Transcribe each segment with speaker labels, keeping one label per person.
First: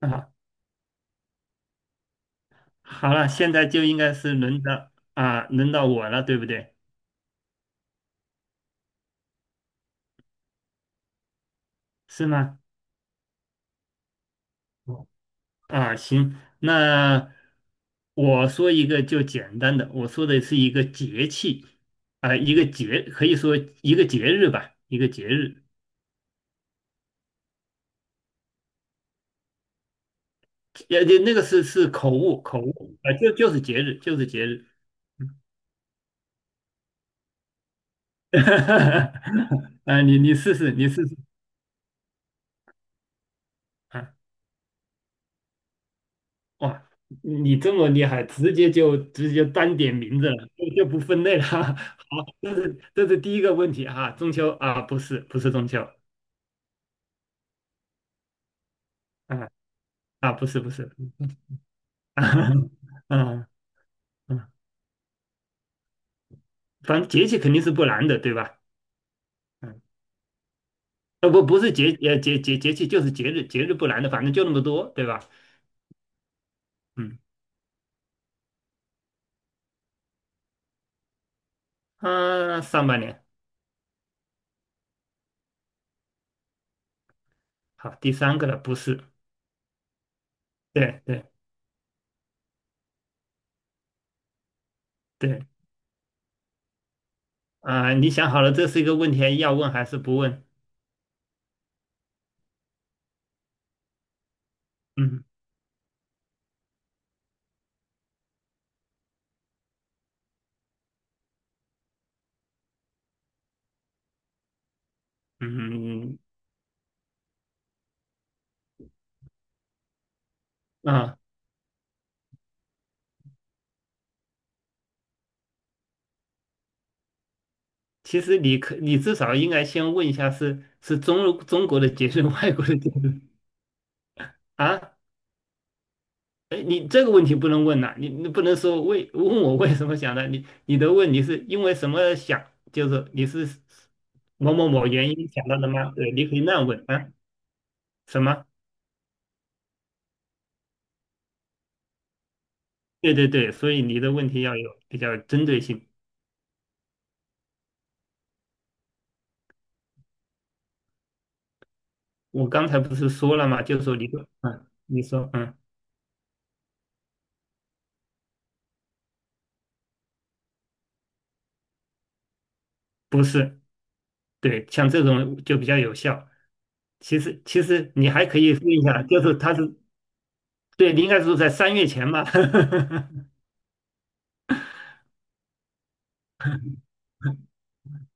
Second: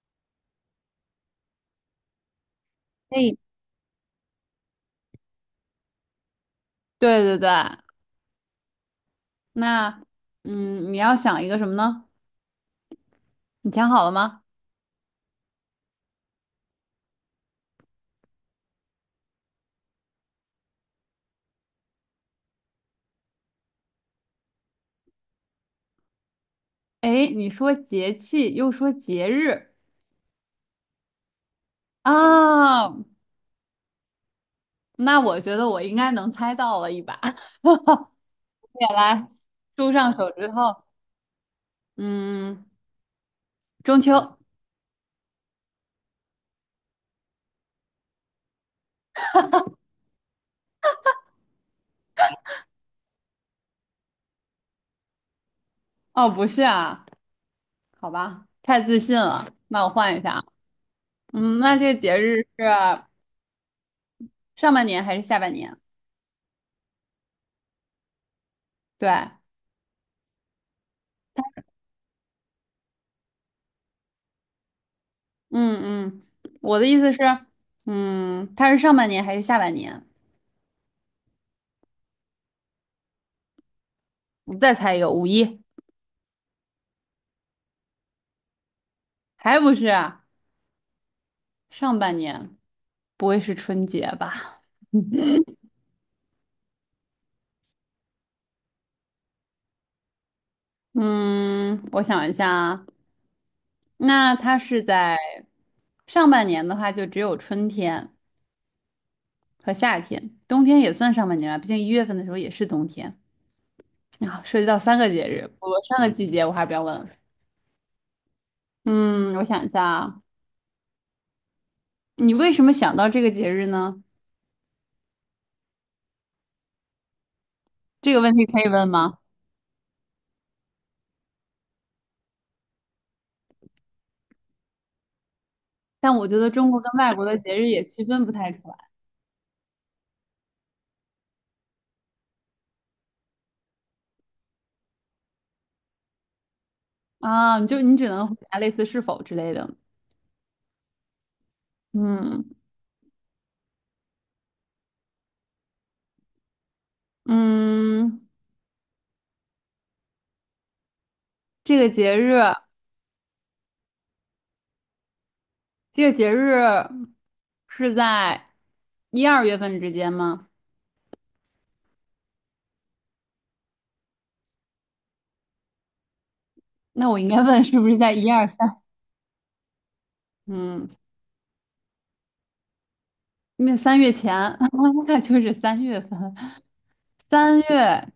Speaker 1: 啊，好
Speaker 2: 可
Speaker 1: 了，
Speaker 2: 以。
Speaker 1: 现在就应该是轮到我了，对不对？
Speaker 2: 对对对。那你要想一个什么呢？
Speaker 1: 是吗？
Speaker 2: 你想好了吗？
Speaker 1: 哦啊，行，那我说一个就简单的，我说的是一个节气，啊、一个节，可以说一个节日，
Speaker 2: 哎，你说节气又说节日
Speaker 1: 那个是口误，
Speaker 2: 啊，
Speaker 1: 就就是节日，就是节日，
Speaker 2: 那我觉得我应该能猜到了一把。也来，猪
Speaker 1: 啊，
Speaker 2: 上
Speaker 1: 你
Speaker 2: 手
Speaker 1: 你
Speaker 2: 指头。
Speaker 1: 试试，你试试。
Speaker 2: 嗯，中
Speaker 1: 啊。
Speaker 2: 秋。
Speaker 1: 哇，你这么厉害，直接单点名字了，就不分类了。好，这是第一个问题哈、中秋啊，不是中秋。
Speaker 2: 哦，不是啊，好吧，太自信
Speaker 1: 啊
Speaker 2: 了，那我换一下
Speaker 1: 啊，
Speaker 2: 啊。
Speaker 1: 不是，
Speaker 2: 那这个节日是
Speaker 1: 嗯嗯，
Speaker 2: 上半年还是下半年？
Speaker 1: 反正节气肯定是不难的，对吧？
Speaker 2: 对。
Speaker 1: 嗯，呃不不是节呃节节节气就是节日不难的，反正就那么多，对吧？
Speaker 2: 嗯嗯，我的意思是，
Speaker 1: 嗯
Speaker 2: 它是上半年还是下半年？
Speaker 1: 啊，上半年。
Speaker 2: 你再猜一个，五一。
Speaker 1: 好，第三个了，不是，
Speaker 2: 还不是啊。
Speaker 1: 对对
Speaker 2: 上半年。不会是春节吧？
Speaker 1: 对。 啊，你想好了，这是一个问题要问还是不问？
Speaker 2: 嗯，我想一下啊。那它是在
Speaker 1: 嗯
Speaker 2: 上半年的话，就只有春天和夏天，冬天也算上半年吧，毕竟1月份的时候也是冬天啊，涉及到三个节日。我上
Speaker 1: 嗯
Speaker 2: 个季
Speaker 1: 嗯
Speaker 2: 节我还不要问了。嗯，我想一下啊。
Speaker 1: 嗯啊。
Speaker 2: 你为什么想到这个节日呢？这个
Speaker 1: 其
Speaker 2: 问
Speaker 1: 实
Speaker 2: 题
Speaker 1: 你
Speaker 2: 可以
Speaker 1: 可
Speaker 2: 问
Speaker 1: 你至
Speaker 2: 吗？
Speaker 1: 少应该先问一下是中国的结日，外国的结日啊？
Speaker 2: 但我觉得
Speaker 1: 哎，
Speaker 2: 中国
Speaker 1: 你
Speaker 2: 跟
Speaker 1: 这个
Speaker 2: 外国
Speaker 1: 问题
Speaker 2: 的
Speaker 1: 不
Speaker 2: 节
Speaker 1: 能
Speaker 2: 日
Speaker 1: 问
Speaker 2: 也
Speaker 1: 呐、
Speaker 2: 区
Speaker 1: 你
Speaker 2: 分
Speaker 1: 你
Speaker 2: 不
Speaker 1: 不
Speaker 2: 太
Speaker 1: 能
Speaker 2: 出来。
Speaker 1: 说问我为什么想的，你的问你是因为什么想，就是你是某原因想到的吗？对，你可以那样问啊，
Speaker 2: 啊，你只
Speaker 1: 什
Speaker 2: 能回
Speaker 1: 么？
Speaker 2: 答类似是否之类的。嗯
Speaker 1: 对对对，所以你的问题要有比较针对性。
Speaker 2: 嗯。这个节日，
Speaker 1: 我刚才不是说了吗？就是说你说，
Speaker 2: 这个节日是在一二月份之间吗？
Speaker 1: 不是，对，像这种就比较有效。
Speaker 2: 那我
Speaker 1: 其
Speaker 2: 应该
Speaker 1: 实
Speaker 2: 问
Speaker 1: 其
Speaker 2: 是不
Speaker 1: 实
Speaker 2: 是
Speaker 1: 你
Speaker 2: 在
Speaker 1: 还
Speaker 2: 一
Speaker 1: 可
Speaker 2: 二
Speaker 1: 以问
Speaker 2: 三？
Speaker 1: 一下，就是他是
Speaker 2: 嗯，
Speaker 1: 对，你应该是在三月前吧。
Speaker 2: 因为3月前，那就是3月份。三 月。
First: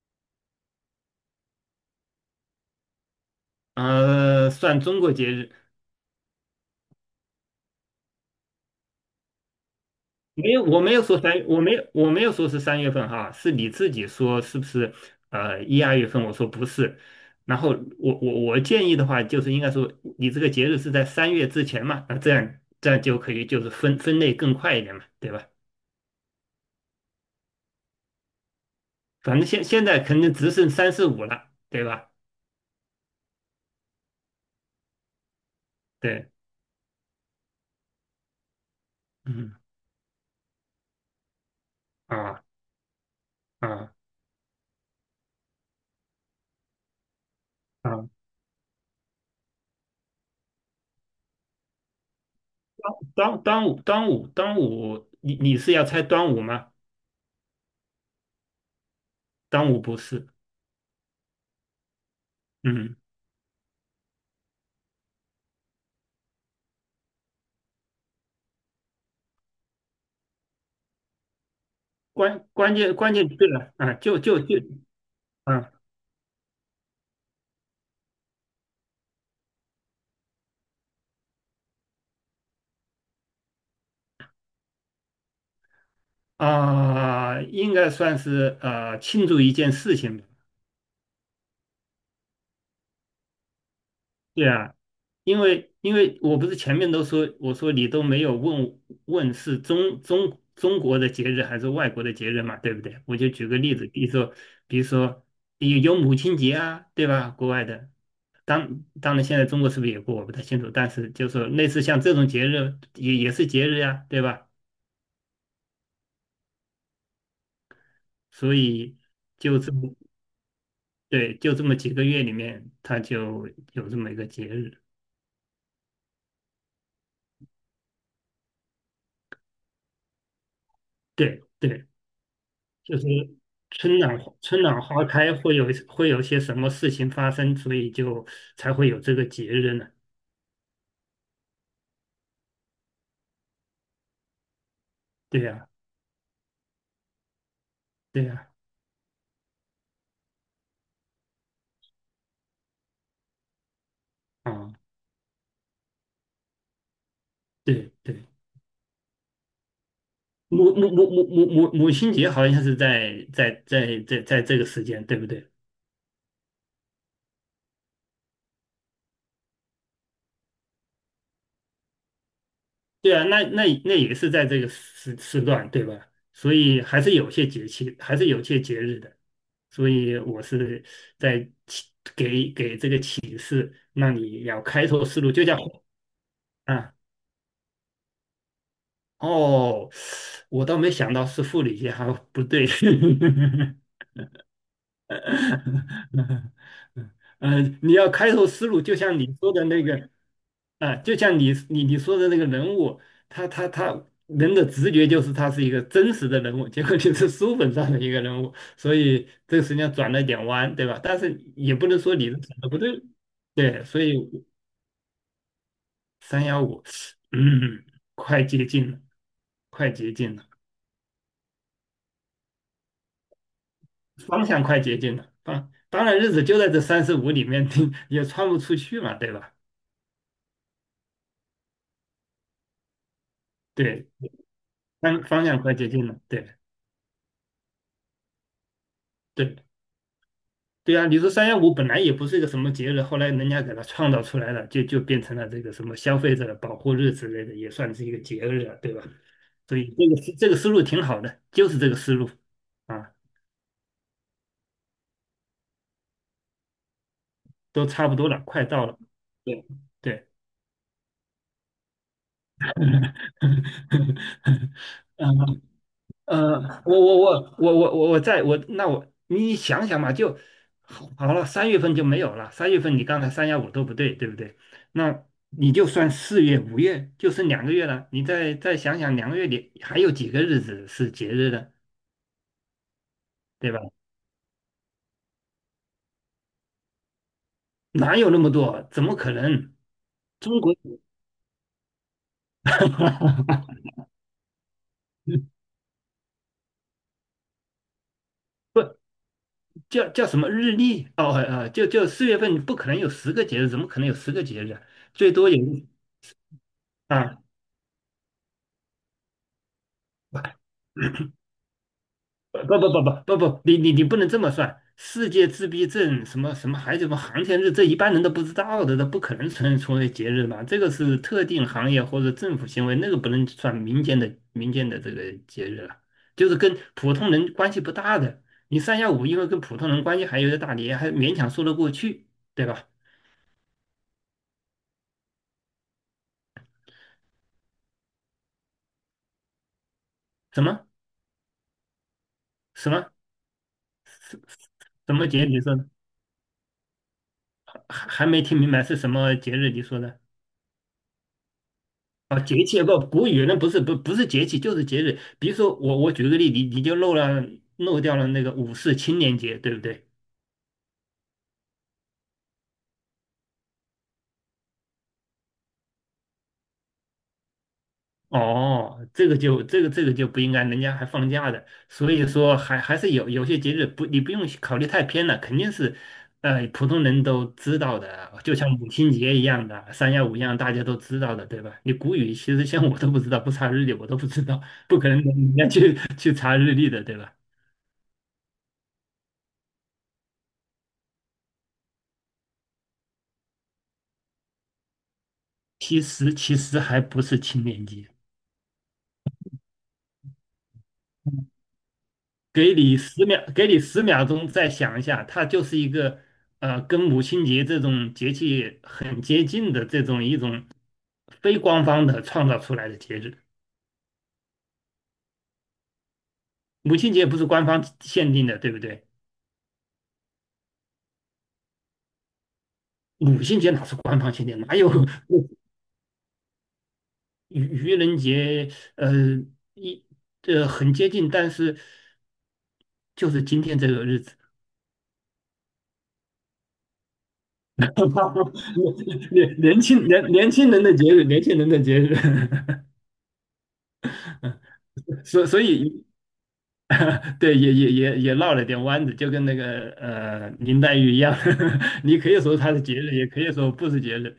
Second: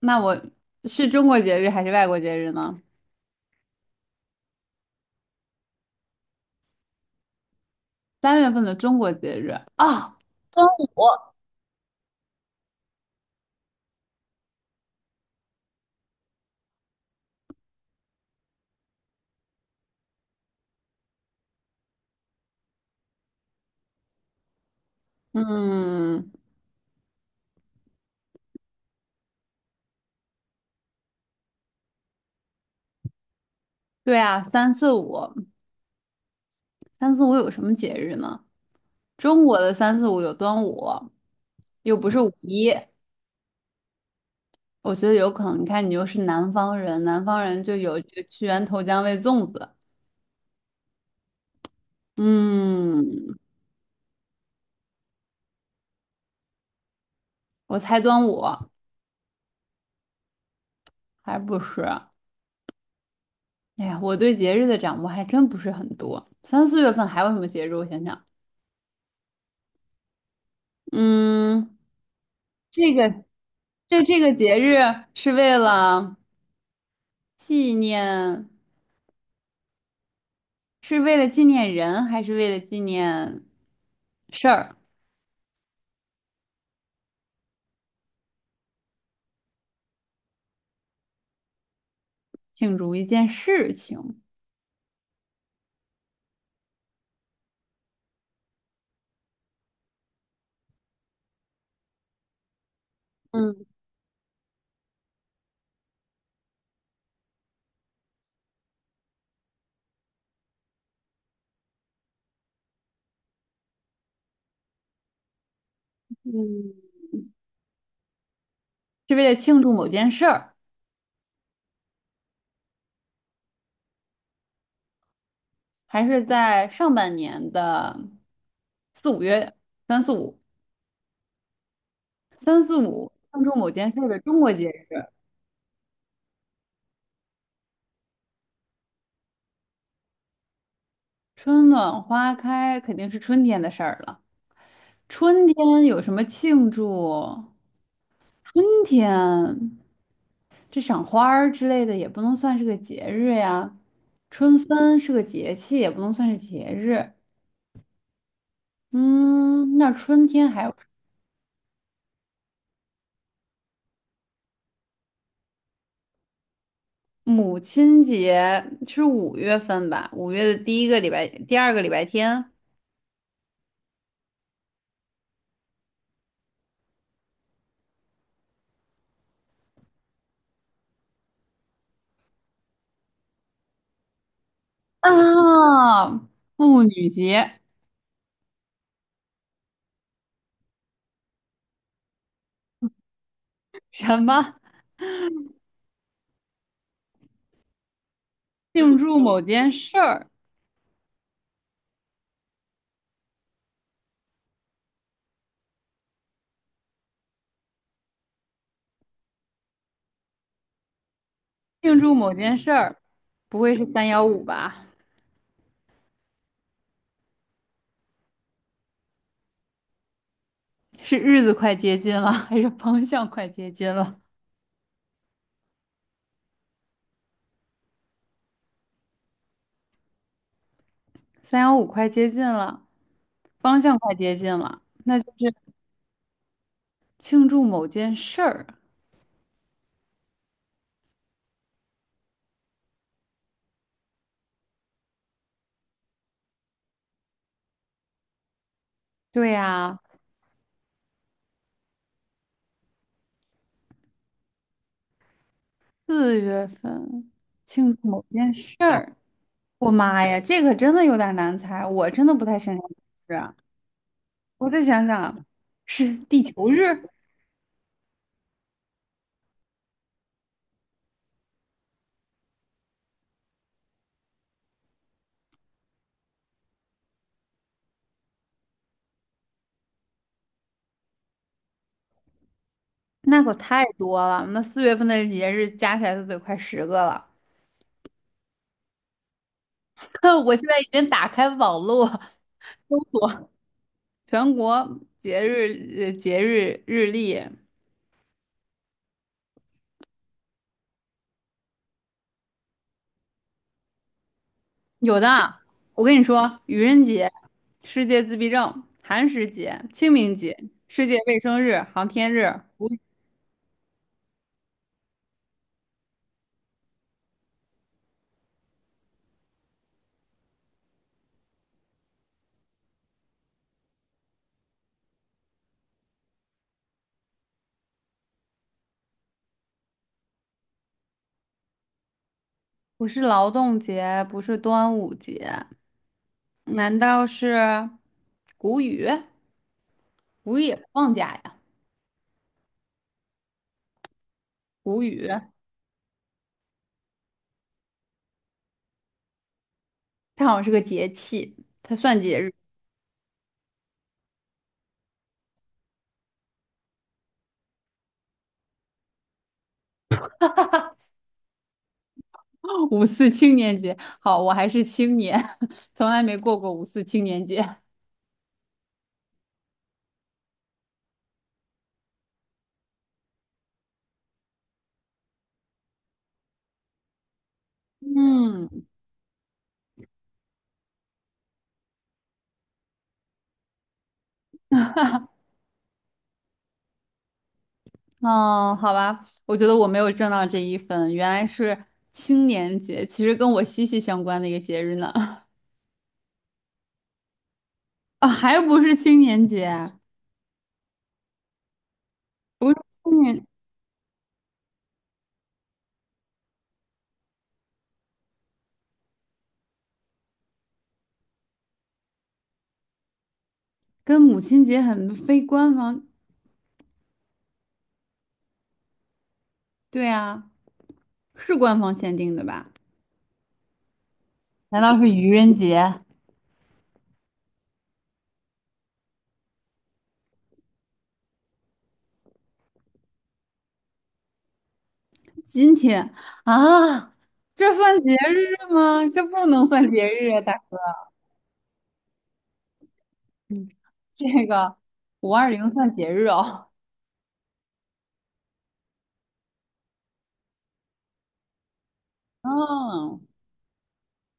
Speaker 2: 那我是中国节日还是外国节日呢？
Speaker 1: 算中国节日，
Speaker 2: 三月份的中国节日啊。
Speaker 1: 没有，
Speaker 2: 端午。
Speaker 1: 我没有说是三月份哈，是你自己说是不是？一二月份，我说不是。然后我建议的话，就是应该说你这个节日是在三月之前嘛，那这样就可以就是分类更快一点嘛，对吧？
Speaker 2: 嗯，
Speaker 1: 反正现在肯定只剩三四五了，对吧？
Speaker 2: 对啊，三四五。
Speaker 1: 对，
Speaker 2: 三四五有什么节日呢？中
Speaker 1: 嗯
Speaker 2: 国的三四五有端午，又不是五
Speaker 1: 啊
Speaker 2: 一。
Speaker 1: 啊
Speaker 2: 我觉得有可能。你看，你又是南方人，南方人就有
Speaker 1: 啊，
Speaker 2: 这个屈原投江喂粽子。嗯，
Speaker 1: 端午，你是要猜端午吗？
Speaker 2: 我猜端午。
Speaker 1: 端午不是，
Speaker 2: 还不是。
Speaker 1: 嗯，
Speaker 2: 哎呀，我对节日的掌握还真不是很多。3、4月份还有什么节日？我想想。嗯，
Speaker 1: 关关
Speaker 2: 这
Speaker 1: 键关
Speaker 2: 个
Speaker 1: 键对了啊，
Speaker 2: 这
Speaker 1: 就
Speaker 2: 这个
Speaker 1: 就就，
Speaker 2: 节日是为
Speaker 1: 嗯
Speaker 2: 了纪念，是为了纪念人，还是为了纪念事儿？
Speaker 1: 啊啊，应该算是庆祝一件事情吧，
Speaker 2: 庆祝一件事情。
Speaker 1: 对啊，因为我不是前面都说，我说你都没有问问是中国的节日还是外国的节日嘛，对不对？我就举个
Speaker 2: 嗯
Speaker 1: 例子，比如说有母亲节啊，对吧？国外的，当然现在中国是不是也过，我不太清楚，但是就是说类似像这种节日也是节日呀，对吧？
Speaker 2: 嗯，
Speaker 1: 所以
Speaker 2: 是为了
Speaker 1: 就
Speaker 2: 庆祝
Speaker 1: 这
Speaker 2: 某
Speaker 1: 么
Speaker 2: 件事儿。
Speaker 1: 对，就这么几个月里面，它就有这么一个节日，
Speaker 2: 还是在上半年的4、5月，三四五，
Speaker 1: 对对。
Speaker 2: 三四
Speaker 1: 就是
Speaker 2: 五，庆祝某件
Speaker 1: 春
Speaker 2: 事儿的
Speaker 1: 暖
Speaker 2: 中国
Speaker 1: 春
Speaker 2: 节
Speaker 1: 暖
Speaker 2: 日。
Speaker 1: 花开会有些什么事情发生，所以就才会有这个节日呢？
Speaker 2: 春暖花开肯定是春天的事儿了。
Speaker 1: 对
Speaker 2: 春
Speaker 1: 呀，
Speaker 2: 天有什么庆祝？
Speaker 1: 对呀，
Speaker 2: 春天这赏花儿之类的也不能算是个节日呀。春
Speaker 1: 啊，
Speaker 2: 分是个节气，也不能算是节日。
Speaker 1: 对对，
Speaker 2: 嗯，那春天还有
Speaker 1: 母母母母母母亲节好像是在这个时间，对不对？
Speaker 2: 母亲节。是5月份吧？五月的第一个礼拜，第二个礼拜天。
Speaker 1: 对啊，那也是在这个时段，对吧？所以还是有些节气，还是有些节日的。所以我是在启给给这个启示，让你要开拓思路，就叫
Speaker 2: 啊，妇
Speaker 1: 啊。
Speaker 2: 女节。
Speaker 1: 哦，我倒没想到是护理学，还不对。
Speaker 2: 什么？
Speaker 1: 嗯，你要开拓思路，就
Speaker 2: 庆祝
Speaker 1: 像你
Speaker 2: 某
Speaker 1: 说的
Speaker 2: 件
Speaker 1: 那
Speaker 2: 事
Speaker 1: 个
Speaker 2: 儿，
Speaker 1: 啊，就像你说的那个人物，他人的直觉就是他是一个真实的人物，结果你是书本上的一个人物，所以这个实际上转了一点弯，对吧？但是也不能
Speaker 2: 庆祝
Speaker 1: 说你
Speaker 2: 某件
Speaker 1: 转的
Speaker 2: 事
Speaker 1: 不
Speaker 2: 儿，
Speaker 1: 对。
Speaker 2: 不会
Speaker 1: 对，
Speaker 2: 是
Speaker 1: 所
Speaker 2: 三
Speaker 1: 以
Speaker 2: 幺五吧？
Speaker 1: 三幺五，三一五，快接近了，快接近了。
Speaker 2: 是日子快接近了，还是方向快接近了？
Speaker 1: 方向快接近了，啊，当然日子就在这三十五里面，也穿不出去嘛，对吧？
Speaker 2: 三幺五快接近了，方向
Speaker 1: 对，
Speaker 2: 快接近了，那
Speaker 1: 方
Speaker 2: 就
Speaker 1: 方
Speaker 2: 是
Speaker 1: 向快接近了，对
Speaker 2: 庆祝某件事儿。
Speaker 1: 对对啊！你说三幺五本来也不是一个什么节日，后来人家给它创造出来了，就变成了这个什么消费者保护日之类的，也算是一个节日了，对吧？
Speaker 2: 对
Speaker 1: 所以
Speaker 2: 呀，
Speaker 1: 这个思路挺好的，就是这个思路啊，
Speaker 2: 四月份
Speaker 1: 都
Speaker 2: 庆祝
Speaker 1: 差不
Speaker 2: 某
Speaker 1: 多了，
Speaker 2: 件
Speaker 1: 快
Speaker 2: 事
Speaker 1: 到了，
Speaker 2: 儿。
Speaker 1: 对
Speaker 2: 我妈
Speaker 1: 对，
Speaker 2: 呀，这个真的有点难猜，我真的不太擅长这个事 啊。我再想想。
Speaker 1: 嗯
Speaker 2: 是地球
Speaker 1: 我
Speaker 2: 日。
Speaker 1: 我我我我我我在我那我你想想嘛，就好了，三月份就没有了。三月份你刚才三幺五都不对，对不对？那你就算四月、五月，就剩两个月了。你再想想，两个月里还有几个日子是节日的，
Speaker 2: 那可
Speaker 1: 对吧？
Speaker 2: 太多了，那四月份的节日加起来都得快10个了。
Speaker 1: 哪有那么多？怎么可能？
Speaker 2: 我
Speaker 1: 中
Speaker 2: 现
Speaker 1: 国。
Speaker 2: 在已经打开网络搜索 全国节日节日日历。
Speaker 1: 叫什么日历？哦，就四月份不可能有十个节日，怎么可能有十个节日啊
Speaker 2: 有
Speaker 1: 最多有
Speaker 2: 的。我跟你说，愚人节、
Speaker 1: 啊。
Speaker 2: 世界自闭症、寒食节、清明节、世界卫生日、航天日。
Speaker 1: 不不
Speaker 2: 不
Speaker 1: 不不不不，你不能这么算。世界自闭症什么什么还有什么航天日，这一般人都不知道的，这不可能成为节日嘛。这个是特定行业或者政府行为，那个不能算民间的这个节日了，就是跟普通人关系不大的。你三幺五因为跟普通人关系还有点大，你还勉强说得过去，对吧？
Speaker 2: 不是劳动节，不是端午节，难道是谷雨？谷雨
Speaker 1: 什
Speaker 2: 也不
Speaker 1: 么
Speaker 2: 放假呀？
Speaker 1: 什么
Speaker 2: 谷
Speaker 1: 什么
Speaker 2: 雨
Speaker 1: 节？你说还没听明白是什么节日？你说的？
Speaker 2: 它好像是个节气，它算节
Speaker 1: 啊，
Speaker 2: 日。
Speaker 1: 节气不，古语那不是不是节气，就是节日。比如说我举个例，你就漏掉了那个五四青年节，对不对？
Speaker 2: 五四青年节，好，我还是青年，从来没过过五四青年节。
Speaker 1: 哦，这个就这个这个就不应该，人家还放假的，所以说还是有些节日不，你不用考虑太偏了，肯定是，普通人都知道的，就像
Speaker 2: 嗯。
Speaker 1: 母亲节一样的，三幺五一样，大家都知道的，对吧？你古语其实像我都不知道，不查日历我都不知道，不可能人家去查日历的，对吧？
Speaker 2: 哦，好吧，我觉得我没有挣到这一分，原来是青年节，其实跟我息息相关的一个节日呢。
Speaker 1: 其实还不是青年节。
Speaker 2: 啊、还不是青年节啊。不
Speaker 1: 给
Speaker 2: 是
Speaker 1: 你
Speaker 2: 青
Speaker 1: 十秒，
Speaker 2: 年，
Speaker 1: 给你10秒钟再想一下，它就是一个跟母亲节这种节气很接近的这种一种非官方的创造出来的节日。
Speaker 2: 跟母亲节很非官方，
Speaker 1: 母亲节不是官方限定的，对不对？
Speaker 2: 对啊，是官方限定的吧？
Speaker 1: 母亲节哪是官方限定？哪
Speaker 2: 难
Speaker 1: 有。
Speaker 2: 道是愚人 节？
Speaker 1: 愚愚人节？呃，一很接近，但是就是今天这个日子，
Speaker 2: 今天啊，这 算节日吗？这不
Speaker 1: 年年
Speaker 2: 能
Speaker 1: 年
Speaker 2: 算节
Speaker 1: 轻年
Speaker 2: 日啊，
Speaker 1: 年
Speaker 2: 大。
Speaker 1: 轻人的节日，年轻人的节日。
Speaker 2: 嗯，这个五
Speaker 1: 所
Speaker 2: 二
Speaker 1: 所
Speaker 2: 零算
Speaker 1: 以
Speaker 2: 节日哦。
Speaker 1: 对，也绕了点弯子，就跟那个林黛玉一样，你可以说她是节日，
Speaker 2: 嗯，
Speaker 1: 也可以说不是节日。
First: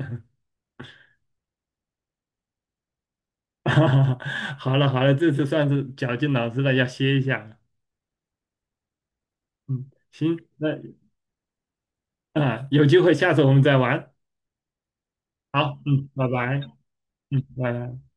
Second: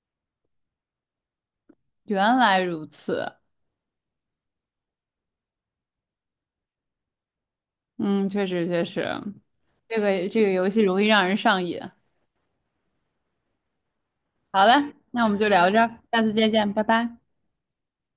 Speaker 2: 原来如此。
Speaker 1: 好了好了，这次算是绞尽脑汁了，要歇一下了。
Speaker 2: 嗯，确实确实，
Speaker 1: 嗯，
Speaker 2: 这个
Speaker 1: 行，
Speaker 2: 这个游
Speaker 1: 那
Speaker 2: 戏容易让人上瘾。
Speaker 1: 啊，有机会下次我们再玩。
Speaker 2: 好了，那我们就聊这
Speaker 1: 好，
Speaker 2: 儿，
Speaker 1: 嗯，
Speaker 2: 下
Speaker 1: 拜
Speaker 2: 次再
Speaker 1: 拜，
Speaker 2: 见，拜拜。
Speaker 1: 嗯，拜拜。